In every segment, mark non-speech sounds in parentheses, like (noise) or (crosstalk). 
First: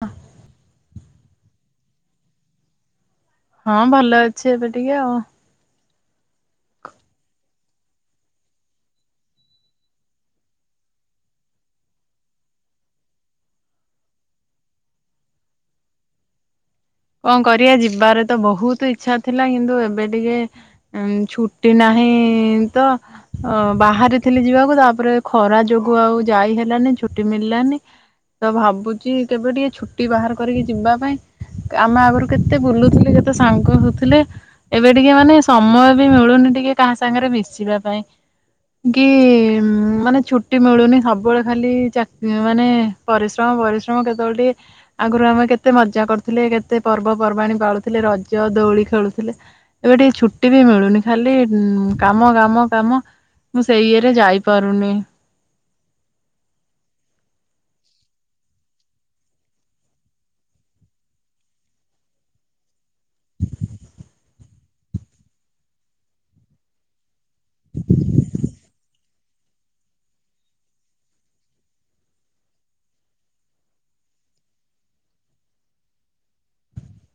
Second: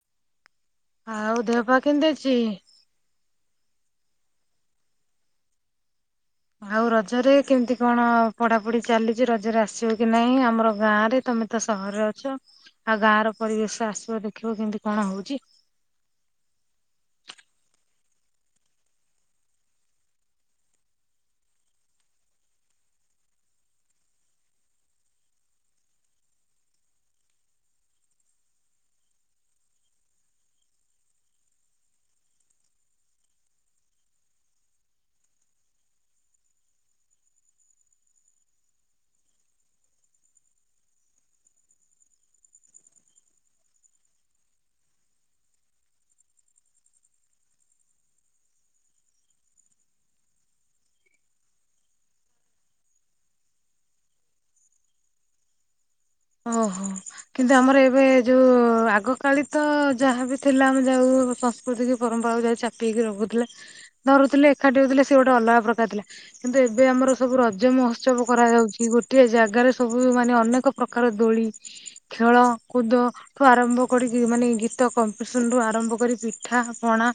ହଁ। ଆଉ ଦେହ ପାଆ କେମିତି ଅଛି? ହଁ ଭଲ ଅଛି ଏବେ ଟିକେ ଆଉ। ଆଉ ରଜରେ କେମିତି କଣ ପଢାପଢି ଚାଲିଛି ରଜରେ ଆସିବ କି ନହିଁ ଆମର ଗାଁ ରେ ତମେ ତ ସହରରେ ଅଛ ଆଉ ଗାଁ ର ପରିବେଶ ଆସିବ ଦେଖିବ କେମିତି କଣ ହଉଛି। କଣ କରିବା ଯିବାରେ ତ ବହୁତ ଇଚ୍ଛା ଥିଲା କିନ୍ତୁ ଏବେ ଟିକେ ଛୁଟି ନାହିଁ ତ ଅ ବାହାରେ ଥିଲି ଯିବାକୁ ତାପରେ ଖରା ଯୋଗୁ ଆଉ ଯାଇ ହେଲାନି ଛୁଟି ମିଳିଲାନି। ତ ଭାବୁଛି କେବେ ଟିକେ ଛୁଟି ବାହାର କରିକି ଯିବା ପାଇଁ। ଆମେ ଆଗରୁ କେତେ ବୁଲୁଥିଲେ କେତେ ସାଙ୍ଗ ହଉଥିଲେ। ଏବେ ଟିକେ ମାନେ ସମୟ ବି ମିଳୁନି ଟିକେ କାହା ସାଙ୍ଗରେ ମିଶିବା ପାଇଁ। କି ମାନେ ଛୁଟି ମିଳୁନି ସବୁବେଳେ ଖାଲି ଚାକ୍ ମାନେ ପରିଶ୍ରମ ପରିଶ୍ରମ କେତେବେଳେ ଟିକେ ଆଗରୁ ଆମେ କେତେ ମଜା କରୁଥିଲେ। କେତେ ପର୍ବପର୍ବାଣିୀ ପାଳୁଥିଲେ ରଜ ଦଉଳି ଖେଳୁଥିଲେ। ଏବେ ଟିକେ ଛୁଟି ବି ମିଳୁନି ଖାଲି କାମ କାମ କାମ। ମୁଁ ସେଇ ଇରେ ଯାଇପାରୁନି। ଓହୋ। କିନ୍ତୁ ଆମର ଏବେ ଯୋଉ ଆଗକାାଳେ ତ ଯାହାବ ଥିଲା ଆମେ ଯାଉ ମୁଁ କହିଲି ସିଏ ଯୋଉ ପରମ୍ପରା କୁ ପରମ୍ପ ହଉ ଯାଇଛି ଚାପ୍ ପିଇକି ରଖୁଥିଲ, ଧରୁଥିଲେ ଏକାଠି ହଉଥିଲେ ସେ ଗୋଟେ ଅଲଗା ପ୍ରକାର ଥିଲା କିନ୍ତୁ ଏବେ ଆମର ସବୁ ରଜ ମହୋତ୍ସବ କରାଯାାଉଛି ଗୋଟିଏ ଜାଗାରେ ସବୁ ମାନେ ଅନେକ ପ୍ରକାର ଦୋଳି ଖେଳ, କୁଦ ଠୁ ଆରମ୍ଭ କରିକି ମାନେ ଗୀତ କମ୍ପିଟିସନ ରୁ ଆରମ୍ଭ କରିିକି ପିଠା ପଣା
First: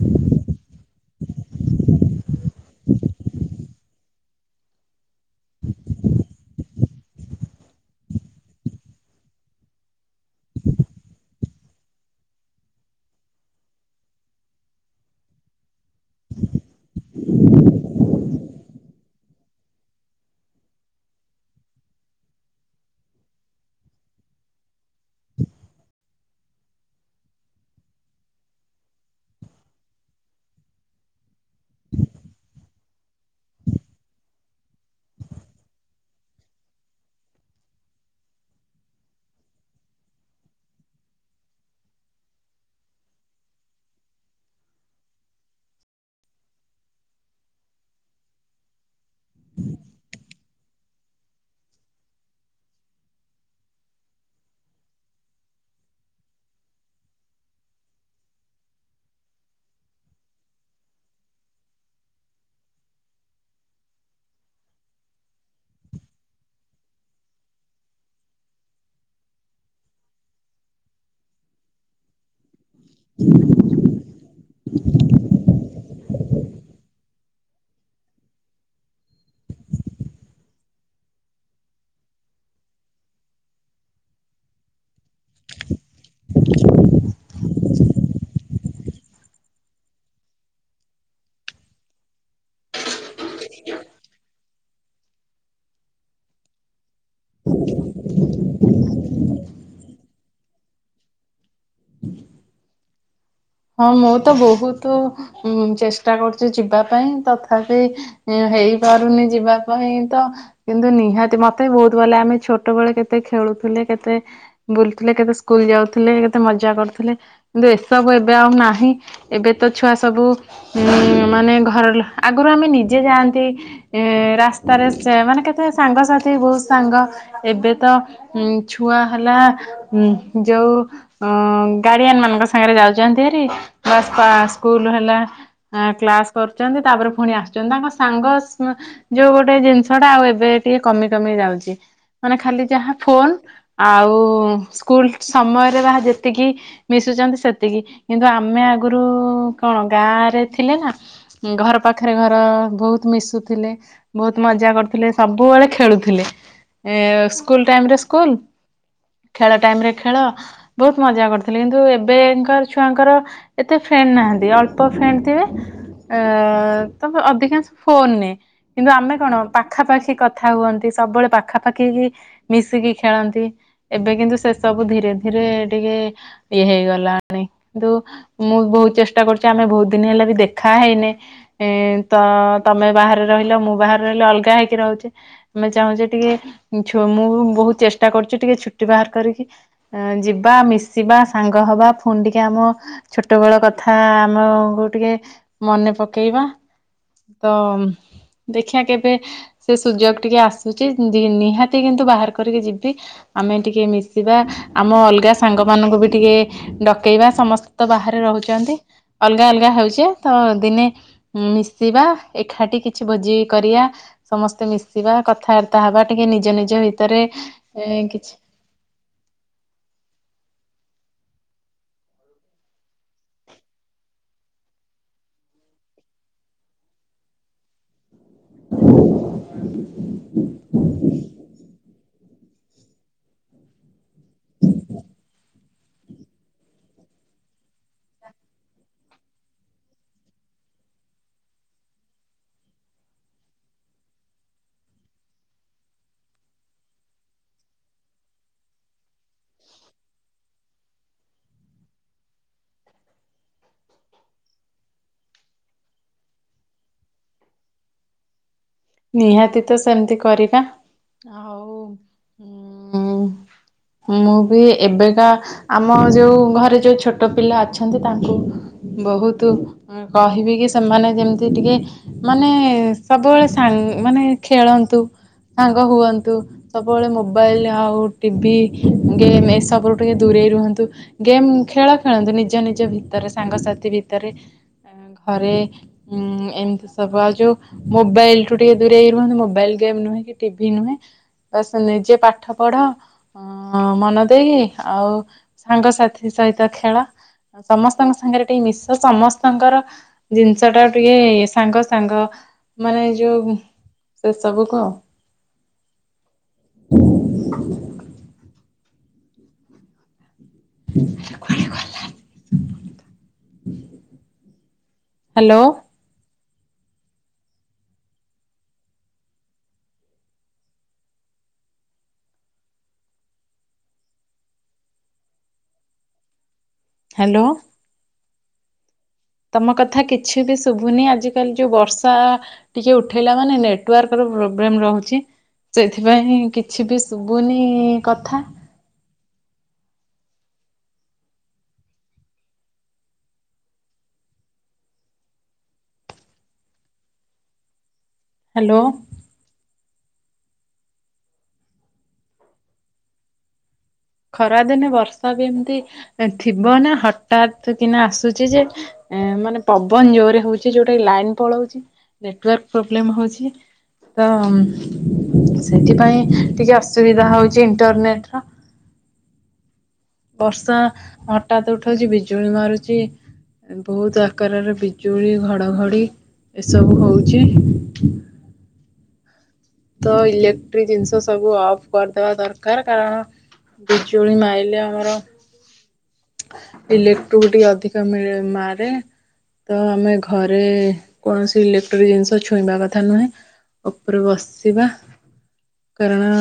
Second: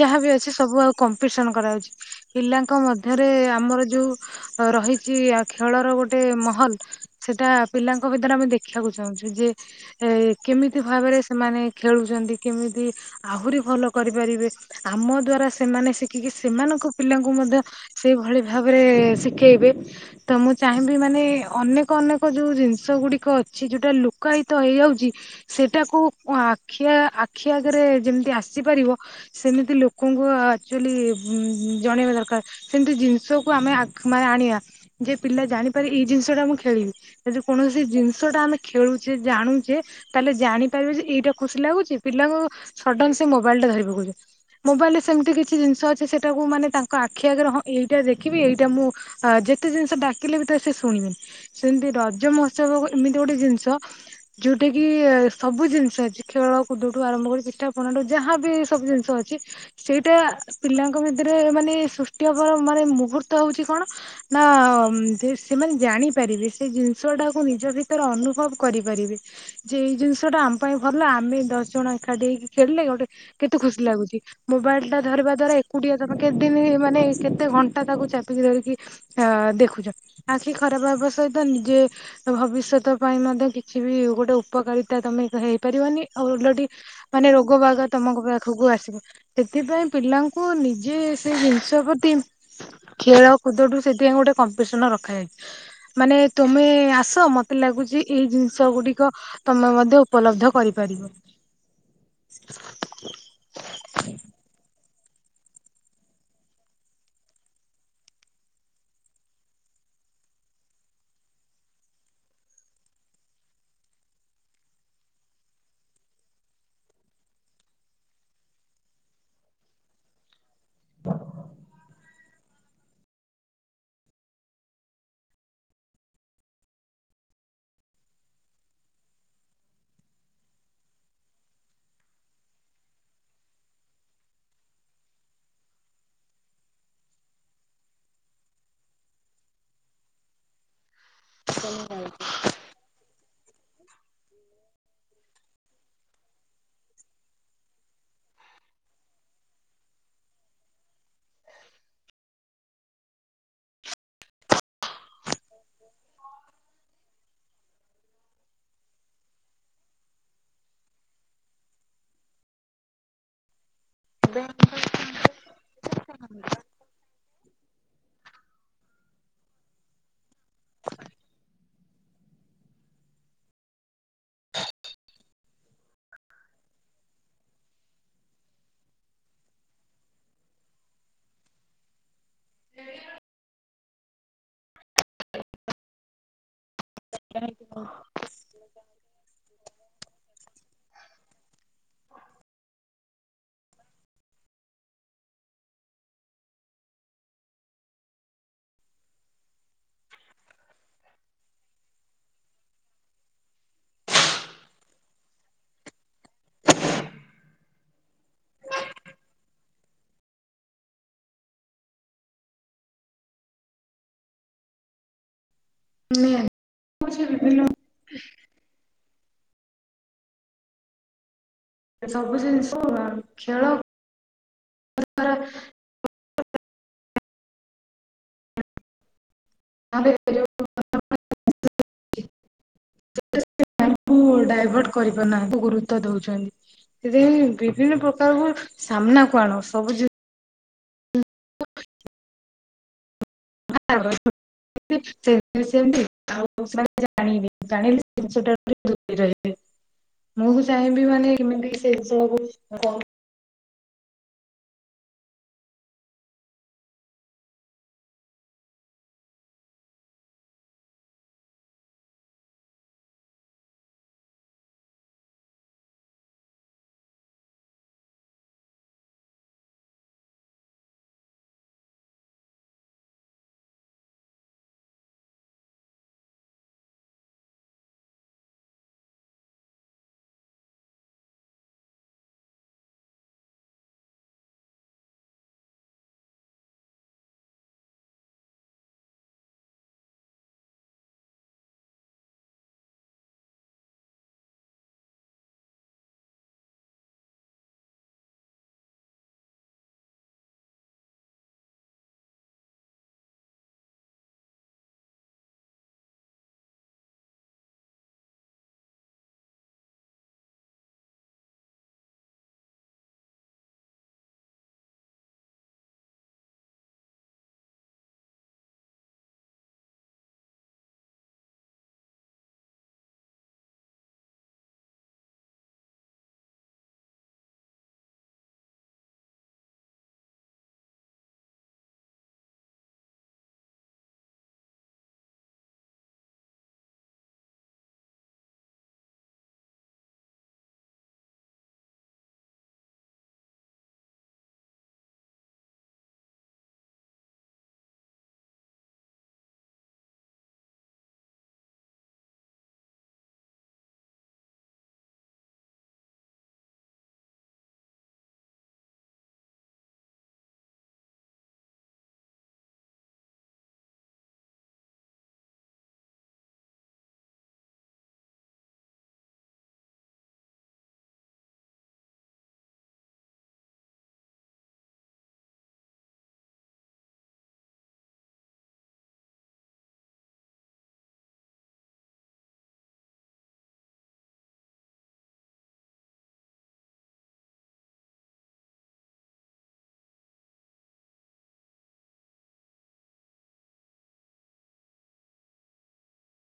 ଯାହାବ ଅଛି ସବୁ ଆଉ କମ୍ପିଟିସନ କରାଯାାଉଛି ପିଲାଙ୍କ ମଧ୍ୟରେ ଆମର ଯୋଉ ଅ ରହିଛି ଆ ଖେଳର ଗୋଟେ ମହଲ ସେଟା ପିଲାଙ୍କ ଭିତରେ ଆମେ ଦେଖିବାକୁ ଚାହୁଁଛୁ ଯେ ଏ କେମିତି ଭାବରେ ସେମାନେ ଖେଳୁଛନ୍ତି କେମିତି ଆହୁରି ଭଲ କରିପାରିବେ। ଆମ ଦ୍ଵାରା ସେମାନେ ଶିଖିକି ସେମାନଙ୍କ ପିଲାଙ୍କୁ ମଧ୍ୟ ସେ ଭଳି ଭାବରେ ଶିଖେଇବେ ତ ମୁଁ ଚାହିଁବି ମାନେ ଅନେକ ଅନେକ ଯୋଉ ଜିନିଷ ଗୁଡିକ ଅଛି ଯୋଉଟା ଲୁକାୟିତ ହେଇଯାଉଛି ସେଟାକୁ ଆଖିଆ ଆଖି ଆଗରେ ଯେମିତି ଆସିପାରିବ ସେମିତି ଲୋକଙ୍କୁ ଆକଚୁଆଲି ଜଣେଇବା ଦରକାର। ସେମିତି ଜିନିଷକୁ ଆମେ ଆଖ୍ ମାନେ ଆଣିବା ଯେ ପିଲା ଜାଣିପାରି ଏଇ ଜିନିଷ ଟା ମୁଁ ଖେଳିବି। ଯଦି କୌଣସି ଜିନିଷ ଟା ଆମେ ଖେଳୁଛେ ଜାଣୁଛେ ତାହେଲେ ଜାଣିପାରିବେ ଯେ ଏଇଟା ଖୁସି ଲାଗୁଛି ପିଲାଙ୍କୁ ସଡନ ସେ ମୋବାଇଲ ଟା ଧରି ପକଉଛନ୍ତି। ମୋବାଇଲ ରେ ସେମିତି କିଛି ଜିନିଷ ଅଛି ସେଟାକୁ ମାନେ ତାଙ୍କ ଆଖି ଆଗରେ ହଁ ଏଇଟା ଦେଖିବି ଏଇଟା ମୁଁ ଆ ଯେତେ ଜିନିଷ ଡାକିଲେ ବି ତ ସେ ଶୁଣିବନି ସେମିତି ରଜ ମହୋତ୍ସବ ଏମିତି ଗୋଟେ ଜିନିଷ ଯୋଉଟା କି ସବୁ ଜିନିଷ ଅଛି ଖେଳ କୁଦୁ ଠୁ ଆରମ୍ଭ କରି ପିଠା ପଣାଠୁ ଯାହାବି ସବୁ ଜିନିଷ ଚର୍ଜି ସେଇଟା ପିଲାଙ୍କ ଭିତରେ ମାନେ ସୃଷ୍ଟି ହବାର ମାନେ ମୁହୂର୍ତ୍ତ ହଉଛି କଣ ନା ଧ୍ ସେମାନେ ଜାଣିପାରିବେ ସେ ଜିନ୍ ଷ ଟାକୁ ନିଜ ଭିତରେ ଅନୁଭବ କରିପାରିବେ। ଯେ ଏଇ ଜିନିଷ ଟା ଆମ ପାଇଁ ଭଲ ଆମେ ଦଶ ଜଣ ଏକାଠି ହେଇକି ଖେଳିଲେ ଗୋଟେ କେତେ ଖୁସି ଲାଗୁଛି ମୋବାଇଲ ଟା ଧରିବା ଦ୍ଵାରା ଏକ ଏକୁଟିଆ ତମେ କେତେ ଦିନ ମାନେ କେତେ ଘଣ୍ଟା ତାକୁ ଚାପିକି ଧରିକି ଆ ଦେଖୁଛନ୍ତି ଆଖି ଖରାପ ହବା ସହିତ ନିଜେ ଭବିଷ୍ୟତ ପାଇଁ ମଧ୍ୟ କିଛି ବି ଗୋଟେ ଉପକାରି ତମେ ହେଇପାରିବନି ଆଉ ଓଲଟି ମାନେ ରୋଗ ବାଗ ତମଙ୍କ ପାଖକୁ ଆସିବ ସେଥିପାଇଁ ପିଲାଙ୍କୁ ନିଜେ ସେଇ ଜିନିଷ ପ୍ରତି। ଖେଳକୁୁଦ ଠୁ ସେଥିପାଇଁ ଗୋଟେ କମ୍ପିଟିସନ ରଖାଯାଏ ମାନେ ତମେ। ଆସ ମତେ ଲାଗୁଛି ଏଇ ଜିନିଷ ଗୁଡିକ ତମେ ମଧ୍ୟ। ଉପଲବ୍ଧ କରିପାରିବ। ହଁ ମୁଁ ତ ବହୁତୁ ଉଁ ଚେଷ୍ଟା କରୁଛି ଯିବା ପାଇଁ ତଥାପି। ଇଁ ହେଇପାରୁନି ଯିବା ପାଇଁ ତ। କିନ୍ତୁ ନିହାତି ମତେ ବି ବହୁତ କହିଲେ ଆମେ ଛୋଟବେଳେ କେତେ ଖେଳୁଥିଲେ କେତେ। ବୁଲୁଥିଲେ କେତେ ସ୍କୁଲ ଯାଉଥିଲେ କେତେ ମଜା କରୁଥିଲେ କିନ୍ତୁ ଏସବୁ ଏ ଏବେ ଆଉ ନାହିଁ ଏବେ ତ ଛୁଆ ସବୁ ଉଁ ମାନେ ଘର ଲ ଆଗରୁ ଆମେ ନିଜେ ଯାଆନ୍ତି। ଏ ରାସ୍ତାରେ ସେ ମାନେ କେତେ ସାଙ୍ଗସଥି ବହୁତ ସାଙ୍ଗ। ଏବେ ତ ଉଁ ଛୁଆ ହେଲା। ହୁଁ ଯଉ ଅ ଗାଡିଆନ ମାନଙ୍କ ସାଙ୍ଗରେ ଯାଉ ଚନ୍ତି ହେରି ପ୍ଲସ ତା ସ୍କୁଲ ହେଲା। ଆଁ କ୍ଲାସ କରୁଛନ୍ତି ତାପରେ ପୁଣି ଆସୁଛନ୍ତି ତାଙ୍କ ସାଙ୍ଗ ସ୍ମ ଯୋଉ ଗୋଟେ ଜିନିଷ ଟା ଆଉ ଏବେ ଟିକେ କମି କମି ଯାଉଛି ମାନେ ଖାଲି ଯାହା ଫୋନ। ଆଉ ସ୍କୁଲ ସମୟରେ ଯାହା ଯେତିକି ମିଶୁଛନ୍ତି ସେ ତିକି କିନ୍ତୁ ଆମେ ଆଗରୁ କଣ ଗାଁରେ ଥିଲେ ନା। ଉଁ ଘର ପାଖରେ ଘର ବହୁତ ମିଶୁଥିଲେ। ବହୁତ ମଜା କରୁଥିଲେ ସବୁବେଳେ ଖେଳୁଥିଲେ ଏ ସ୍କୁଲ ଟାଇମ ରେ ସ୍କୁଲ। ଖେଳ ଟାଇମ ରେ ଖେଳ ବହୁତ ମଜା କରୁଥଲେ କିନ୍ତୁ ଏବେ। ଛୁଆଙ୍କର ଏତେ ଫ୍ରେଣ୍ଡ ନାହାନ୍ତି ଅଳ୍ପ ଫ୍ରେଣ୍ଡ ଥିବେ। ଅ ତ ବ ଅଧିକାଂଶ ଫୋନ ନେ। କିନ୍ତୁ ଆମେ କଣ ପାଖାପାଖି କଥା ହୁଅନ୍ତି ସବୁବେଳେ ପାଖା ପାଖି କି। ମିଶିକି ଖେଳନ୍ତି ଏବେ କିନ୍ତୁ ସେ ସବୁ ଧୀରେ ଧୀରେ ଟିକେ ଇଏ ହେଇଗଲା। ଭି କିନ୍ତୁ ମୁଁ ବହୁତ ଚେଷ୍ଟା କରୁଛି ଆମେ ବହୁତ ଦିନ ହେଲା ବି ଦେଖା ହେଇନି ଏ। ତ ତମେ ବାହାରେ ରହିଲ ମୁଁ ବାହାରେ ରହିଲି ଅଲଗା ହେଇକି ରହୁଛି ଆମେ ଚାହୁଁଛେ ଟିକେ। ଛୁ ମୁଁ ବହୁତ ଚେଷ୍ଟା କରୁଛି ଟିକେ ଛୁ ଟି ବାହାର କରିକି ଏଁ ଯିବା ମିଶିବା ସାଙ୍ଗ ହବା। ପୁଣି ଟିକେ ଆମ ଛୋଟ ବେଳ କଥା ଆମ କୁ ଟିକେ ମନେ ପକେଇବା। ତ ଦେଖିବା କେବେ। ସେ ସୁଯୋଗ ଟିକେ ଆସୁଛି ଦି ନିହାତି କିନ୍ତୁ ବାହାର କରିକି ଯିବି। ଆମେ ଟିକେ ମିଶିବା ଆମ ଅଲଗା ସାଙ୍ଗମାନଙ୍କୁ ବି ଟିକେ ଡ ଡକେଇବା ସମସ୍ତେ ତ ବାହାରେ ରହୁଛନ୍ତି ଅଲଗା ଅଲଗା ହେଉଛେ ତ ଦିନେ। ଉଁ ମିଶିବା ଏକାଠି କିଛି ଭୋଜି କରିବା ସମସ୍ତେ ମିଶିବା କଥା ତା ହବା ଟିକେ ନିଜ ନିଜ ଭିତରେ ବିଭିନ୍ନ ଏ କିଛି। ସବୁ ଜିନିଷ ଆଉ ଖେଳ ଦ୍ୱାରା। ଆମେ ଏ ଯୋଉ। ହଁ (unintelligible) ଡାଇଭଟ କରିପାରୁନାହାନ୍ତି (unintelligible) ଦଉଛନ୍ତି ସେଥିପାଇଁ ବିଭିନ୍ନ ପ୍ରକାର ସାମ୍ନା କଣ ସବୁ ଜି (unintelligible) ସେ (unintelligible) ସେମିତି ଆଉ ସ ମାନେ ଜାଣିନି ଜାଣିଲେ (unintelligible) ମୁଁ ବି ଚାହିଁବି ମାନେ କେମିତି ସେ ସବୁ ଅ ନିହାତି ତ ସେମିତି କରିବା ଆଉ ଉଁ। ଆ (unintelligible) ମୁଁ ବି ଏବେକା ଆମ ଯୋଉ ଘରେ ଯୋଉ ଛୋଟ ପିଲା ଅଛନ୍ତି ତାଙ୍କୁ ବହୁତୁ କହିବି କି ସେମାନେ ଯେମିତି ଟିକେ ମାନେ ସବୁବେଳେ ସାଙ୍ଗ୍ ମାନେ ଖେଳନ୍ତୁ ସାଙ୍ଗ ହୁଅନ୍ତୁ। ସବୁବେଳେ ମୋବାଇଲ ଆଉ ଟିଭି ଗେମ୍ ଏସବୁରୁ ଟିକେ ଦୂରେଇ ରୁହନ୍ତୁ। ଗେମ୍ ଖେଳ ଖେଳନ୍ତୁ ନିଜ ନିଜ ଭିତରେ ସାଙ୍ଗସାଥି ଭିତରେ। କାଇଁ ନା ଘରେ ହମ୍ ଏମିତି ସବୁ ଆ ଯୋଉ ମୋବାଇଲ ଠୁ ଟିକେ ଦୂରେଇ ରୁହନ୍ତୁ ମୋବାଇଲ ଗେମ୍ ନୁହେଁ କି ଟିଭି ନୁହେଁ ବାସ ନିଜେ ପାଠ ପଢ। ଅ ମନ ଦେଇକି ଆଉ ସାଙ୍ଗସାଥି ସହିତ ଖେଳ। ସମସ୍ତଙ୍କ ସାଙ୍ଗରେ ଟିକେ ମିଶ ସମସ୍ତଙ୍କର ଜିନିଷ ଟା ଟିକେ ସାଙ୍ଗ ସାଙ୍ଗ ମାନେ ଯୋଉ ସେସବୁ କୁ ଆଉ। ହ ଆରେ କୁଆଡେ ଗଲା? ହ୍ୟାଲୋ। ହ୍ୟାଲୋ। ତମ କଥା କିଛି ବି ଶୁଭୁନି ଆଜିକାଲି ଯୋଉ ବର୍ଷା ଟିକେ ଉଠେଇଲା ମାନେ ନେଟୱାର୍କ ର ପ୍ରୋବ୍ଲେମ ରହୁଛି। ସେଥିପାଇଁ କିଛି ବି ଶୁଭୁନି କଥା। ହ୍ୟାଲୋ। ଖରାଦିନେ ବର୍ଷା ବି ଏମିତି ଥିବ ନା ହଠାତ୍ କିନା ଆସୁଛି ଯେ ଏ ମାନେ ପବନ ଜୋରେ ହଉଛି ଯୋଉଟା କି ଲାଇନ ପଳଉଛି ନେଟୱାର୍କ ପ୍ରୋବ୍ଲେମ ହଉଛି। ତ ହମ୍ ସେଥିପାଇଁ ଟିକେ ଅସୁବିଧା ହଉଛି ଇଣ୍ଟରନେଟ ର। ବର୍ଷା ହଠାତ୍ ଉଠଉଛି ବିଜୁଳି ମାରୁଛି। ବହୁତ ଆକାରରେ ବିଜୁଳି ଘଡ଼ଘଡ଼ି ଏସବୁ ହଉଛି। ତ ଇଲେକ୍ଟ୍ରିକ ଜିନିଷ ସବୁ ଅଫ୍ କରିଦବା ଦରକାର କାରଣ ବିଜୁଳି ମାଇଲେ ଆମର ଇଲେକ୍ଟ୍ରିକୁ ଟିକେ ଅଧିକ ମିଳେ ମାରେ। ତ ଆମେ ଘରେ କୌଣସି ଇଲେକ୍ଟ୍ରିକ୍ ଜିନିଷ ଛୁଇଁବା କଥା ନୁହେଁ। ଓପରେ ବସିବା କାରଣ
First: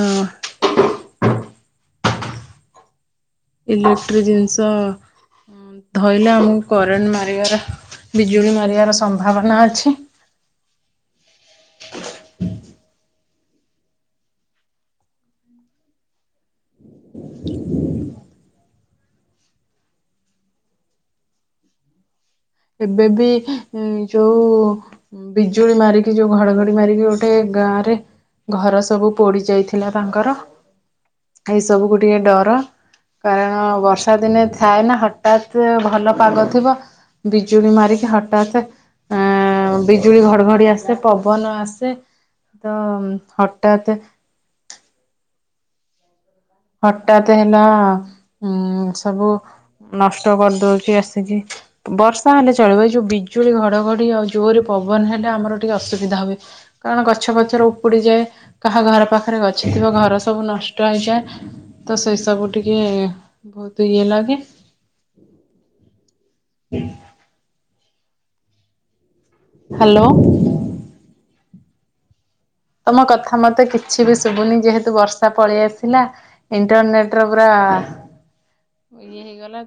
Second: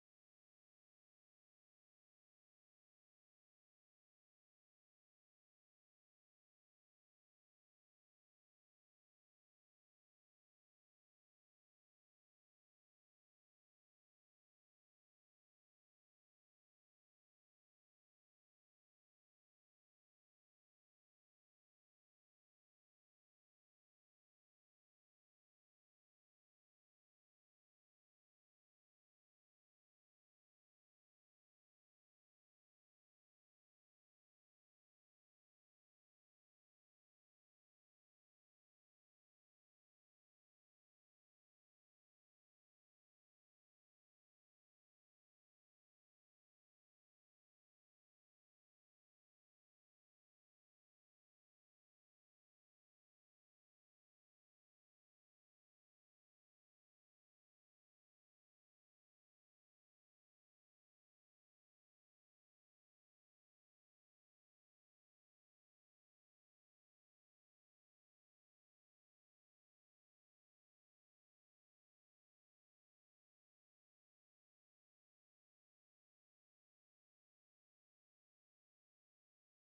ଇଲେକ୍ଟ୍ରିକ ଜିନିଷ ଧଇଲେ ଆମକୁ କରେଣ୍ଟ ମାରିବାର ବିଜୁଳି ମାରିବାର ସମ୍ଭାବନା ଅଛି। ହ ଏବେ ବି ଯୋଉ ବିଜୁଳି ମାରିକି ଯୋଉ ଘଡଘଡି ମାରିକି ଯୋଉ ଗୋଟେ ଗାଁ ରେ ଘର ସବୁ ପୋଡି ଯାଇଥିଲା ତାଙ୍କର ଏଇ ସବୁକୁ ଟିକେ ଡର। କାରଣ ବର୍ଷା ଦିନେ ଥାଏନା ହଠାତ୍ ଭଲ ପାଗ ଥିବ ବିଜୁଳି ମାରିକି ହଠାତ୍ ଆ ବିଜୁଳି ଘଡ଼ଘଡ଼ି ଆସେ ପବନ ଆସେ। ତ ହଠାତେ ହଠାତ୍ ହେଲା ଉଁ ସବୁ ନଷ୍ଟ କରିଦଉଛି ଆସିକି। ବର୍ଷା ହେଲେ ଚଳିବ। ଏଇ ଯୋଉ ବିଜୁଳି ଘଡଘଡି ଆଉ ଜୋରେ ପବନ ହେଲେ ଆମର ଟିକେ ଅସୁବିଧା ହୁଏ। କାରଣ ଗଛପଛର ଉପୁଡ଼ିଯାଏ। କାହା ଘର ପାଖରେ ଗଛ ଥିବ ଘର ସବୁ ନଷ୍ଟ ହେଇଯାଏ। ତ ସେଇସବୁ ଟିକେ ବହୁତ ଇଏ ଲାଗେ। ହୁଁ। ହାଲୋ ତମ କଥା ମତେ କିଛି ବି ସୁଭୁନି। ଯେହେତୁ ବର୍ଷା ପଳେଇ ଆସିଲା। ଇଣ୍ଟରନେଟ ର ପୁରା। ଇଏ ହେଇଗଲାଣି।